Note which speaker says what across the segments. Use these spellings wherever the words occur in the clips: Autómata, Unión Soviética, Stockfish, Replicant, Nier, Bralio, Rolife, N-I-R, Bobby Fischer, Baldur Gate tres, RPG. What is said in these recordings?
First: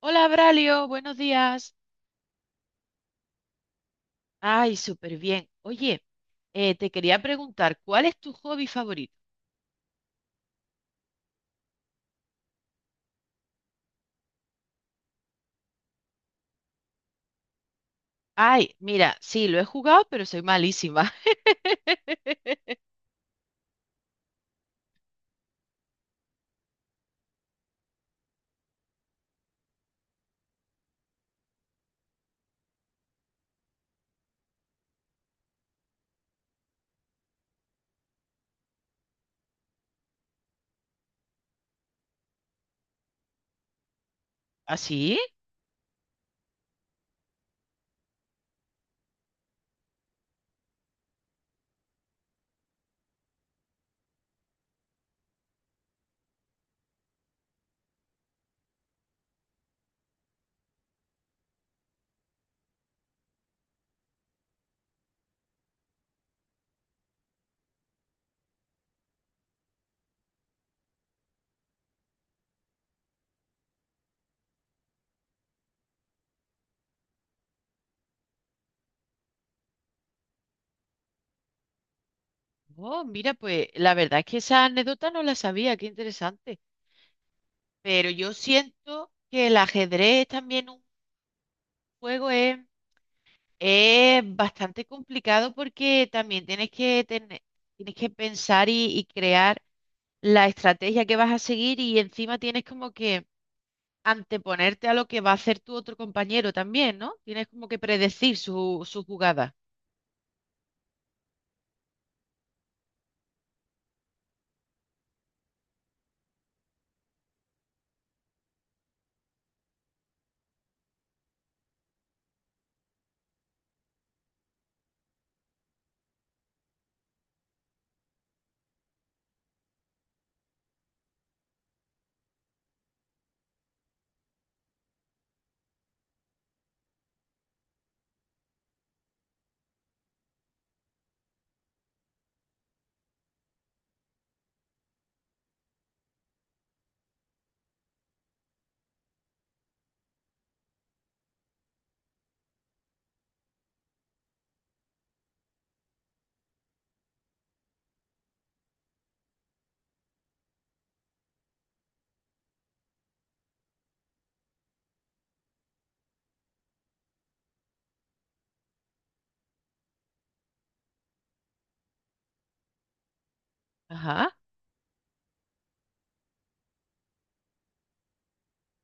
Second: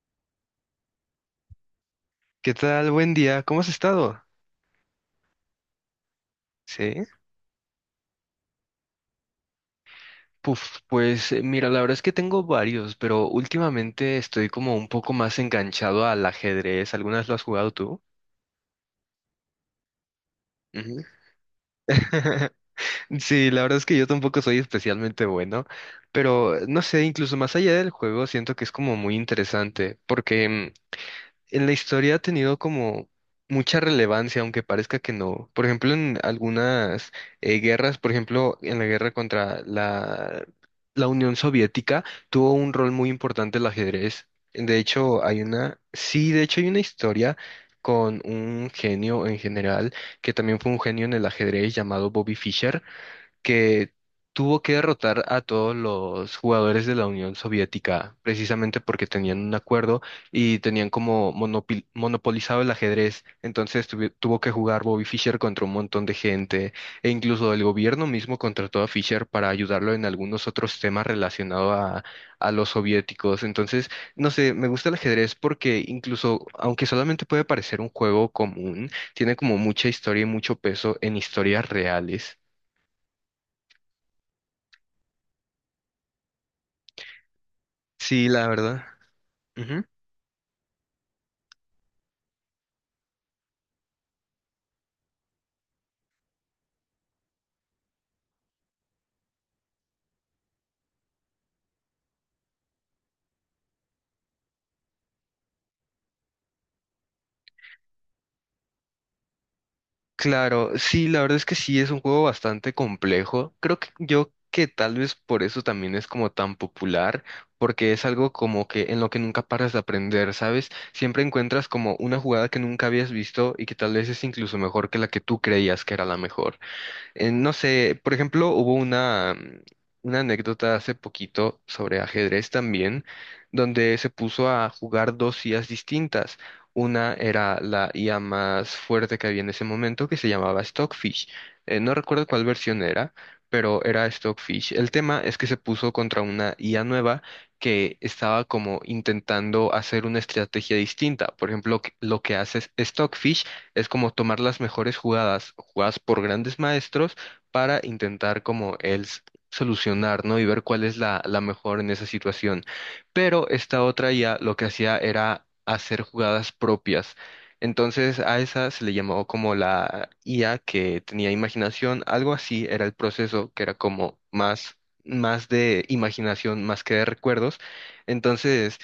Speaker 1: Hola, Bralio, buenos días.
Speaker 2: ¿Qué tal? Buen día. ¿Cómo has estado?
Speaker 1: Ay, súper bien. Oye, te
Speaker 2: Sí.
Speaker 1: quería preguntar, ¿cuál es tu hobby favorito?
Speaker 2: Puf, pues mira, la verdad es que tengo varios, pero últimamente estoy como un poco más enganchado al ajedrez. ¿Algunas lo has jugado tú?
Speaker 1: Ay, mira, sí, lo he jugado, pero soy
Speaker 2: Ujú.
Speaker 1: malísima.
Speaker 2: Sí, la verdad es que yo tampoco soy especialmente bueno, pero no sé, incluso más allá del juego, siento que es como muy interesante, porque en la historia ha tenido como mucha relevancia, aunque parezca que no. Por ejemplo, en algunas guerras, por ejemplo, en la guerra contra la Unión Soviética, tuvo un rol muy importante el ajedrez.
Speaker 1: ¿Ah,
Speaker 2: De
Speaker 1: sí?
Speaker 2: hecho, hay una, sí, de hecho hay una historia con un genio en general, que también fue un genio en el ajedrez llamado Bobby Fischer que tuvo que derrotar a todos los jugadores de la Unión Soviética, precisamente porque tenían un acuerdo y tenían como monopolizado el ajedrez. Entonces tuvo que jugar Bobby Fischer contra un montón de gente e incluso el gobierno mismo contrató a Fischer para ayudarlo en algunos otros temas relacionados a los soviéticos. Entonces, no sé, me gusta el ajedrez porque incluso, aunque solamente puede parecer un juego común, tiene como mucha historia y mucho peso en historias reales.
Speaker 1: Oh, mira, pues la verdad es que esa anécdota no la sabía, qué interesante. Pero
Speaker 2: Sí,
Speaker 1: yo
Speaker 2: la verdad.
Speaker 1: siento que el
Speaker 2: Ujú.
Speaker 1: ajedrez también un juego es bastante complicado porque también tienes que tener, tienes que pensar y crear la estrategia que vas a seguir y encima tienes como que anteponerte a lo que va a hacer tu otro compañero también, ¿no? Tienes como que predecir su jugada.
Speaker 2: Claro, sí, la verdad es que sí es un juego bastante complejo. Creo que yo que tal vez por eso también es como tan popular, porque es algo como que en lo que nunca paras de aprender, ¿sabes? Siempre encuentras como una jugada que nunca habías visto y que tal vez es incluso mejor que la que tú creías que era la mejor. No sé, por ejemplo, hubo una, una anécdota hace poquito sobre ajedrez también, donde se puso a jugar dos IAs distintas. Una era la IA más fuerte que había en ese momento, que se llamaba Stockfish. No recuerdo cuál versión era, pero era Stockfish. El tema es que se puso contra una IA nueva que estaba como intentando hacer una estrategia distinta. Por ejemplo, lo que hace Stockfish es como tomar las mejores jugadas, jugadas por grandes maestros, para intentar como solucionar, ¿no? Y ver cuál es la mejor en esa situación. Pero esta otra IA lo que hacía era hacer jugadas propias. Entonces a esa se le llamó como la IA que tenía imaginación, algo así era el proceso, que era como
Speaker 1: Ajá.
Speaker 2: más, más de imaginación, más que de recuerdos. Entonces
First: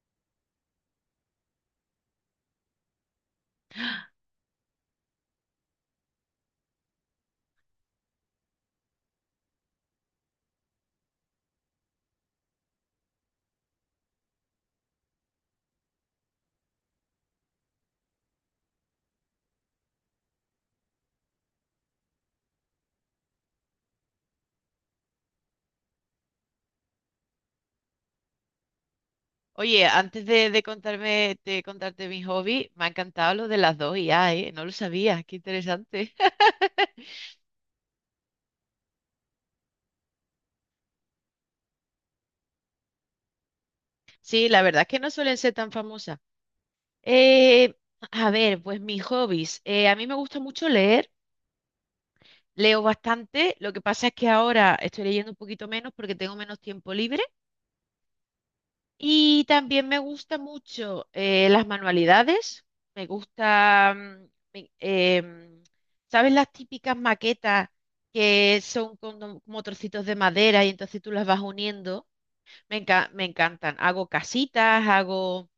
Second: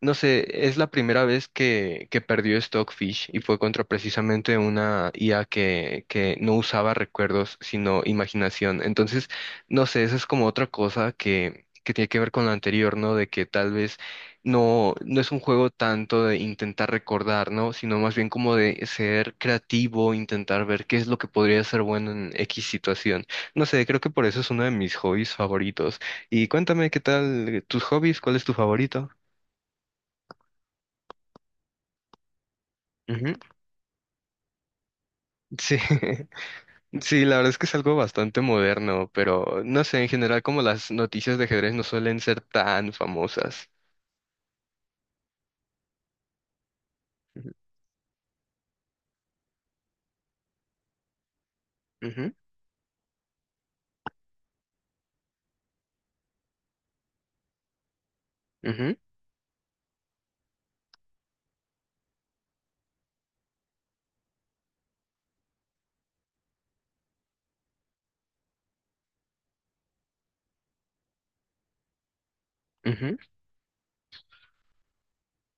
Speaker 2: no sé, es la primera vez que perdió Stockfish y fue contra precisamente una IA que no usaba recuerdos, sino imaginación. Entonces, no sé, esa es como otra cosa que tiene que ver con la anterior, ¿no? De que tal vez no es un juego tanto de intentar recordar, ¿no? Sino más bien como de ser creativo, intentar ver qué es lo que podría ser bueno en X situación. No sé, creo que por eso es uno de mis hobbies favoritos. Y cuéntame, ¿qué tal tus hobbies? ¿Cuál es tu favorito?
Speaker 1: Oye, antes de contarme, de contarte mi hobby, me ha encantado lo de las dos IA, ¿eh? No lo sabía, qué
Speaker 2: Sí,
Speaker 1: interesante.
Speaker 2: sí, la verdad es que es algo bastante moderno, pero no sé, en general como las noticias de ajedrez no suelen ser tan famosas.
Speaker 1: Sí, la verdad es que no suelen ser tan famosas.
Speaker 2: Ujú,
Speaker 1: Eh, a ver, pues mis hobbies. A mí me gusta mucho leer,
Speaker 2: ujú,
Speaker 1: leo bastante. Lo que pasa es que ahora estoy leyendo un poquito menos porque tengo menos tiempo libre. Y también me gusta mucho las manualidades. Me gusta. Me- em, ¿Sabes las típicas maquetas que son como trocitos de madera y entonces tú las vas uniendo?
Speaker 2: ujú,
Speaker 1: Me
Speaker 2: ujú.
Speaker 1: encantan. Hago casitas.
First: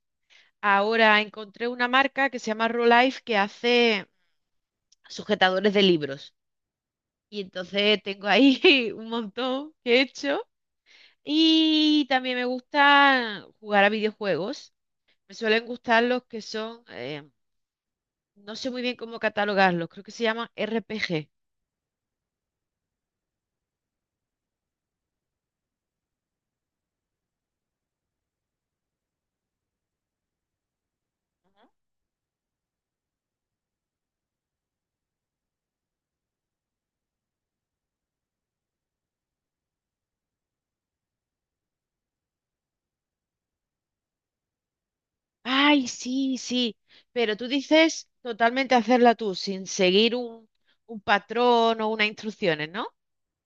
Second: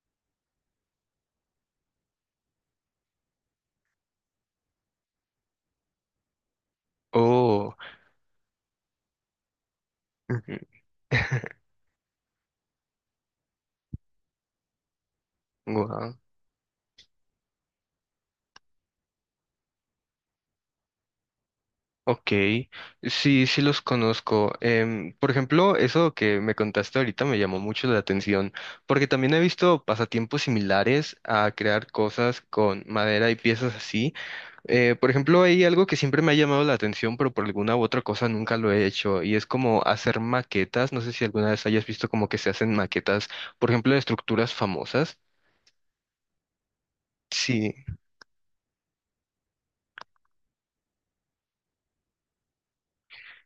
Speaker 1: Ahora encontré una marca que se llama Rolife que hace sujetadores de libros. Y
Speaker 2: Oh,
Speaker 1: entonces tengo ahí un montón que he hecho.
Speaker 2: ujú.
Speaker 1: Y también me gusta jugar a videojuegos. Me suelen gustar
Speaker 2: Wow.
Speaker 1: los que son, no sé muy bien cómo catalogarlos, creo que se llaman RPG.
Speaker 2: Ok, sí, sí los conozco. Por ejemplo, eso que me contaste ahorita me llamó mucho la atención, porque también he visto pasatiempos similares a crear cosas con madera y piezas así. Por ejemplo, hay algo que siempre me ha llamado la atención, pero por alguna u otra cosa nunca lo he hecho, y es como hacer maquetas. No sé si alguna vez hayas visto como que se hacen maquetas, por ejemplo, de estructuras famosas.
Speaker 1: Ay, sí, sí, pero tú
Speaker 2: Sí.
Speaker 1: dices totalmente hacerla tú, sin seguir un patrón o unas instrucciones, ¿no?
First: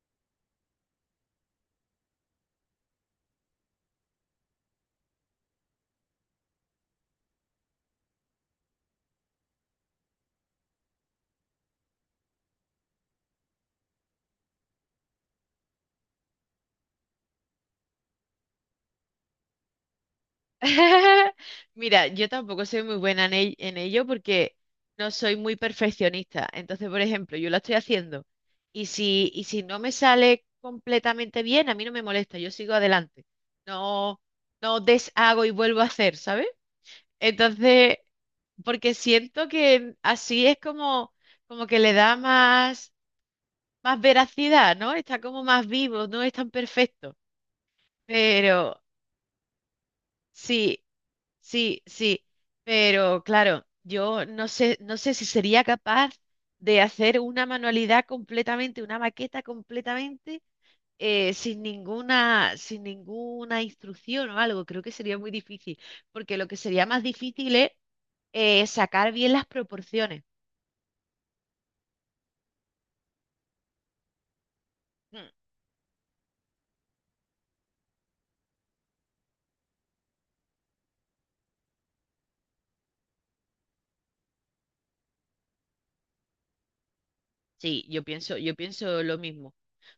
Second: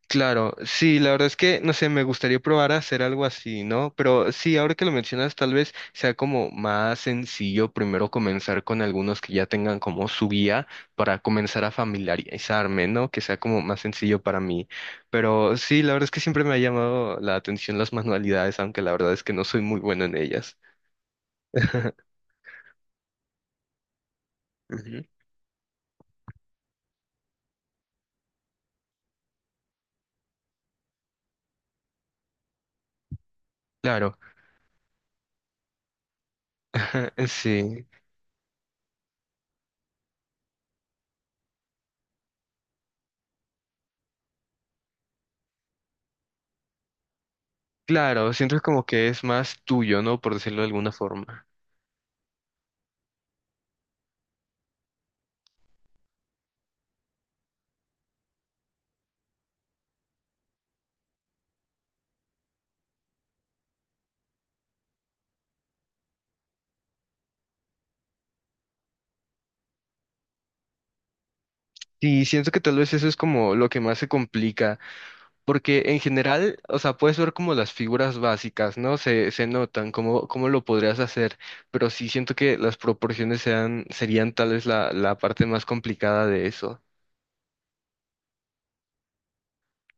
Speaker 2: Claro, sí, la verdad es que, no sé, me gustaría probar a hacer algo así, ¿no? Pero sí, ahora que lo mencionas, tal vez sea como más sencillo primero comenzar con algunos que ya tengan como su guía para comenzar a familiarizarme, ¿no? Que sea como más sencillo para mí. Pero sí, la verdad es que siempre me ha llamado la atención las manualidades, aunque la verdad es que no soy muy bueno en ellas.
Speaker 1: Mira, yo tampoco soy muy buena en ello porque
Speaker 2: Ujú.
Speaker 1: no soy muy perfeccionista. Entonces, por ejemplo, yo la estoy haciendo y si no me sale completamente bien, a mí no me molesta, yo sigo adelante.
Speaker 2: Claro,
Speaker 1: No, no deshago y vuelvo a hacer, ¿sabes?
Speaker 2: sí,
Speaker 1: Entonces, porque siento que así es como que le da más veracidad, ¿no? Está como más vivo, no es tan perfecto.
Speaker 2: claro, siento
Speaker 1: Pero
Speaker 2: como que es más tuyo, ¿no? Por decirlo de
Speaker 1: sí,
Speaker 2: alguna forma.
Speaker 1: sí, sí. Pero claro, yo no sé si sería capaz de hacer una manualidad completamente, una maqueta completamente, sin ninguna instrucción o algo. Creo que sería muy difícil, porque lo que sería más difícil es sacar bien las proporciones.
Speaker 2: Sí, siento que tal vez eso es como lo que más se complica,
Speaker 1: Mm,
Speaker 2: porque en general, o sea, puedes ver como las figuras básicas, ¿no? Se notan, cómo, cómo lo podrías hacer, pero sí siento que las proporciones sean, serían tal vez la parte más complicada de eso.
Speaker 1: sí, yo pienso lo mismo.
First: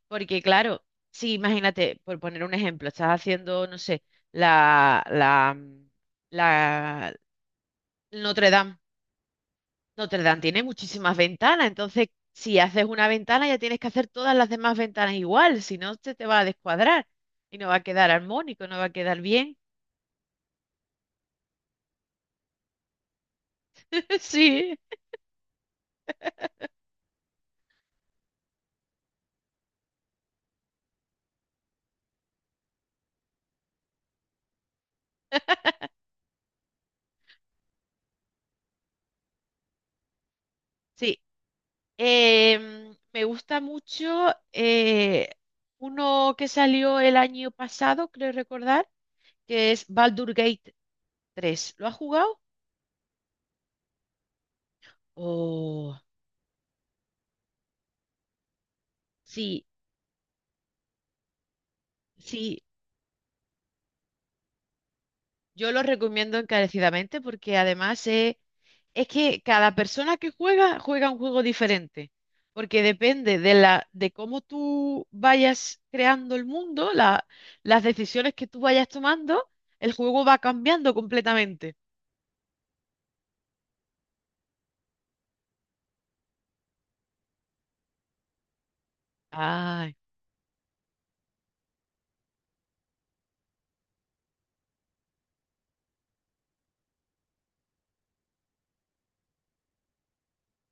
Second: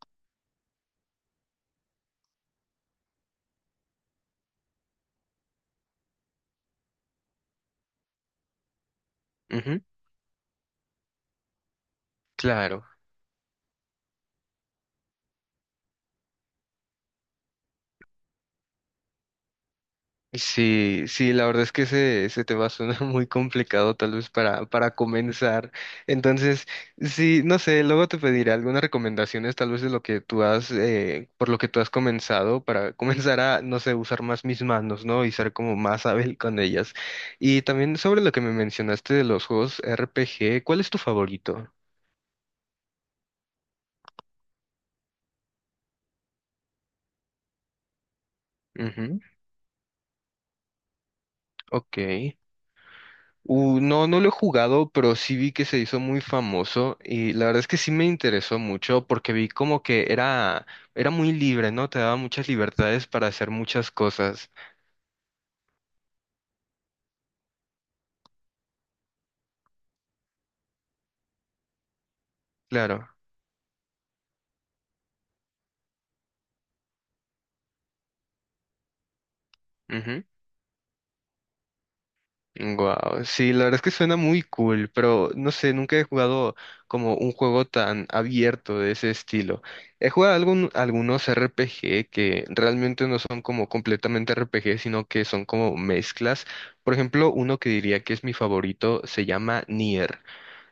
Speaker 1: Porque claro, sí, imagínate, por poner un ejemplo, estás haciendo, no sé, la, la, mm, la Notre Dame.
Speaker 2: Ujú,
Speaker 1: Notre Dame tiene muchísimas ventanas, entonces si haces
Speaker 2: claro.
Speaker 1: una ventana ya tienes que hacer todas las demás ventanas igual, si no se te va a descuadrar y no va a quedar armónico, no va a quedar bien.
Speaker 2: Sí, sí, la verdad es que ese tema suena muy complicado tal vez
Speaker 1: Sí,
Speaker 2: para comenzar. Entonces, sí, no sé, luego te pediré algunas recomendaciones tal vez de lo que tú has, por lo que tú has comenzado, para comenzar a, no sé, usar más mis manos, ¿no? Y ser como más hábil con ellas. Y también sobre lo que me mencionaste de los juegos RPG, ¿cuál es tu
Speaker 1: sí.
Speaker 2: favorito?
Speaker 1: Me gusta mucho uno que salió el año pasado, creo recordar
Speaker 2: Ujú,
Speaker 1: que es Baldur Gate 3. ¿Lo has
Speaker 2: ok.
Speaker 1: jugado?
Speaker 2: No, no lo he jugado, pero sí vi que se
Speaker 1: Oh,
Speaker 2: hizo muy famoso y la verdad es que sí me interesó mucho porque vi
Speaker 1: sí,
Speaker 2: como que era, era muy libre, ¿no? Te daba muchas
Speaker 1: sí,
Speaker 2: libertades para hacer muchas cosas.
Speaker 1: yo lo recomiendo encarecidamente porque además es que cada persona que juega juega un juego diferente, porque
Speaker 2: Claro.
Speaker 1: depende de cómo tú vayas creando el mundo, las decisiones que tú vayas tomando, el juego
Speaker 2: Ujú.
Speaker 1: va cambiando completamente.
Speaker 2: Wow, sí, la verdad es que suena muy cool, pero no sé, nunca he jugado como un juego tan abierto de ese estilo.
Speaker 1: Ay,
Speaker 2: He jugado algunos RPG que realmente no son como completamente RPG, sino que son como mezclas. Por ejemplo, uno que diría que es mi favorito se llama Nier.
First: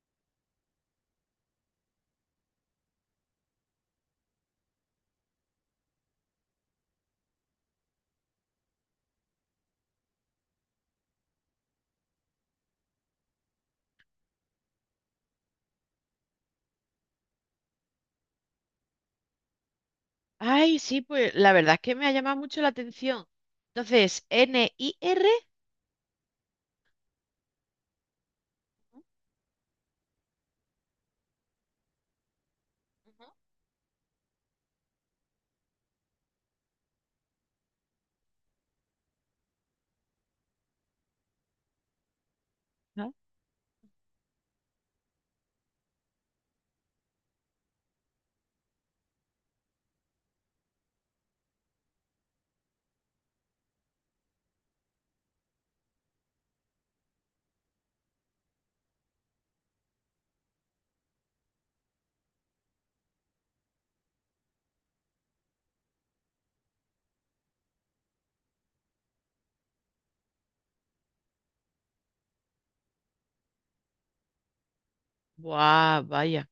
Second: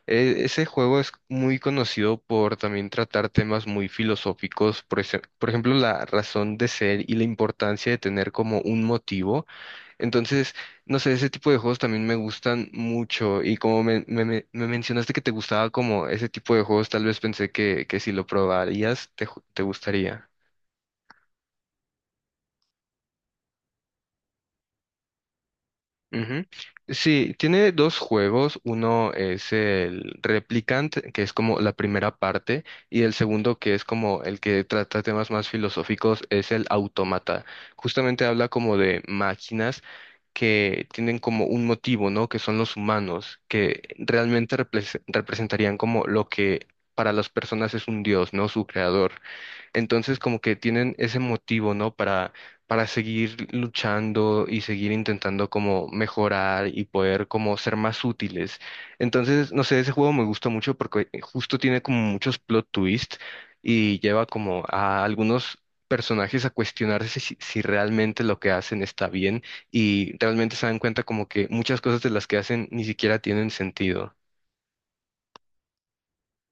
Speaker 2: Ese juego es muy conocido por también tratar temas muy filosóficos, por, por ejemplo, la razón de ser y la importancia de tener como un motivo. Entonces, no sé, ese tipo de juegos también me gustan mucho y como me mencionaste que te gustaba como ese tipo de juegos, tal vez pensé que si lo probarías te gustaría.
Speaker 1: ay, sí, pues la verdad es que me ha llamado mucho la atención. Entonces, Nier.
Speaker 2: Ujú. Sí, tiene dos juegos. Uno es el Replicant, que es como la primera parte, y el segundo, que es como el que trata temas más filosóficos, es el Autómata. Justamente habla como de máquinas que tienen como un motivo, ¿no? Que son los humanos, que realmente representarían como lo que para las personas es un dios, ¿no? Su creador. Entonces como que tienen ese motivo, ¿no? Para seguir luchando y seguir intentando como mejorar y poder como ser más útiles. Entonces, no sé, ese juego me gusta mucho porque justo tiene como muchos plot twists y lleva como a algunos personajes a cuestionarse si realmente lo que hacen está bien y realmente se dan cuenta como que muchas cosas de las que hacen ni siquiera tienen sentido.
Speaker 1: Guau, vaya.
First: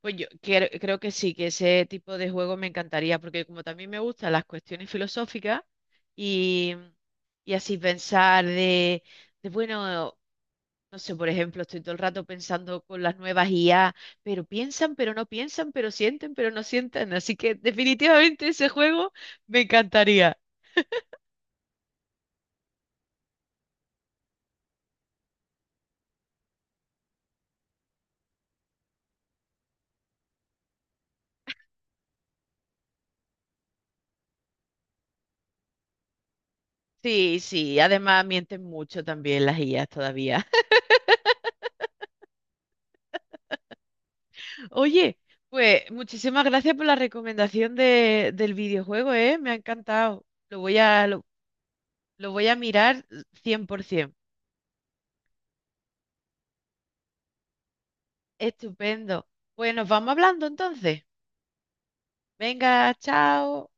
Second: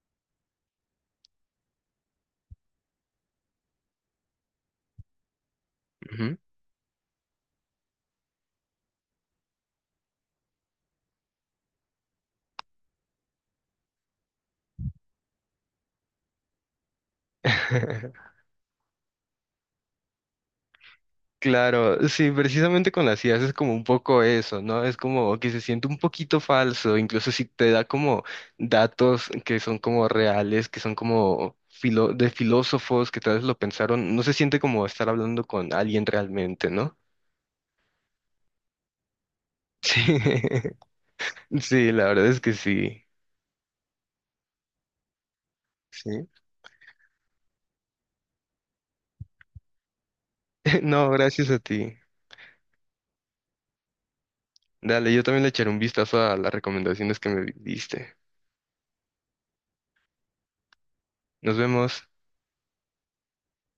Speaker 1: Pues creo que sí, que ese tipo de juego me encantaría, porque como también me gustan las cuestiones filosóficas
Speaker 2: Ujú.
Speaker 1: y, y así pensar bueno, no sé, por ejemplo, estoy todo el rato pensando con las nuevas IA, pero piensan, pero no piensan, pero sienten, pero no sienten. Así que definitivamente ese juego me encantaría.
Speaker 2: Claro, sí, precisamente con las ideas es como un poco eso, ¿no? Es como que se siente un poquito falso, incluso si te da como datos que son como reales, que son como de filósofos que tal vez lo pensaron, no se siente como estar hablando con alguien realmente, ¿no?
Speaker 1: Sí, sí, además mienten mucho también las IAs
Speaker 2: Sí,
Speaker 1: todavía.
Speaker 2: sí, la verdad es que sí,
Speaker 1: Oye, pues
Speaker 2: sí.
Speaker 1: muchísimas gracias por la recomendación del videojuego, ¿eh? Me ha encantado.
Speaker 2: No,
Speaker 1: Lo,
Speaker 2: gracias a ti.
Speaker 1: lo voy a mirar 100%.
Speaker 2: Dale, yo también le echaré un vistazo a las recomendaciones que me diste.
Speaker 1: Estupendo. Pues nos vamos hablando entonces.
Speaker 2: Nos vemos.
Speaker 1: Venga, chao.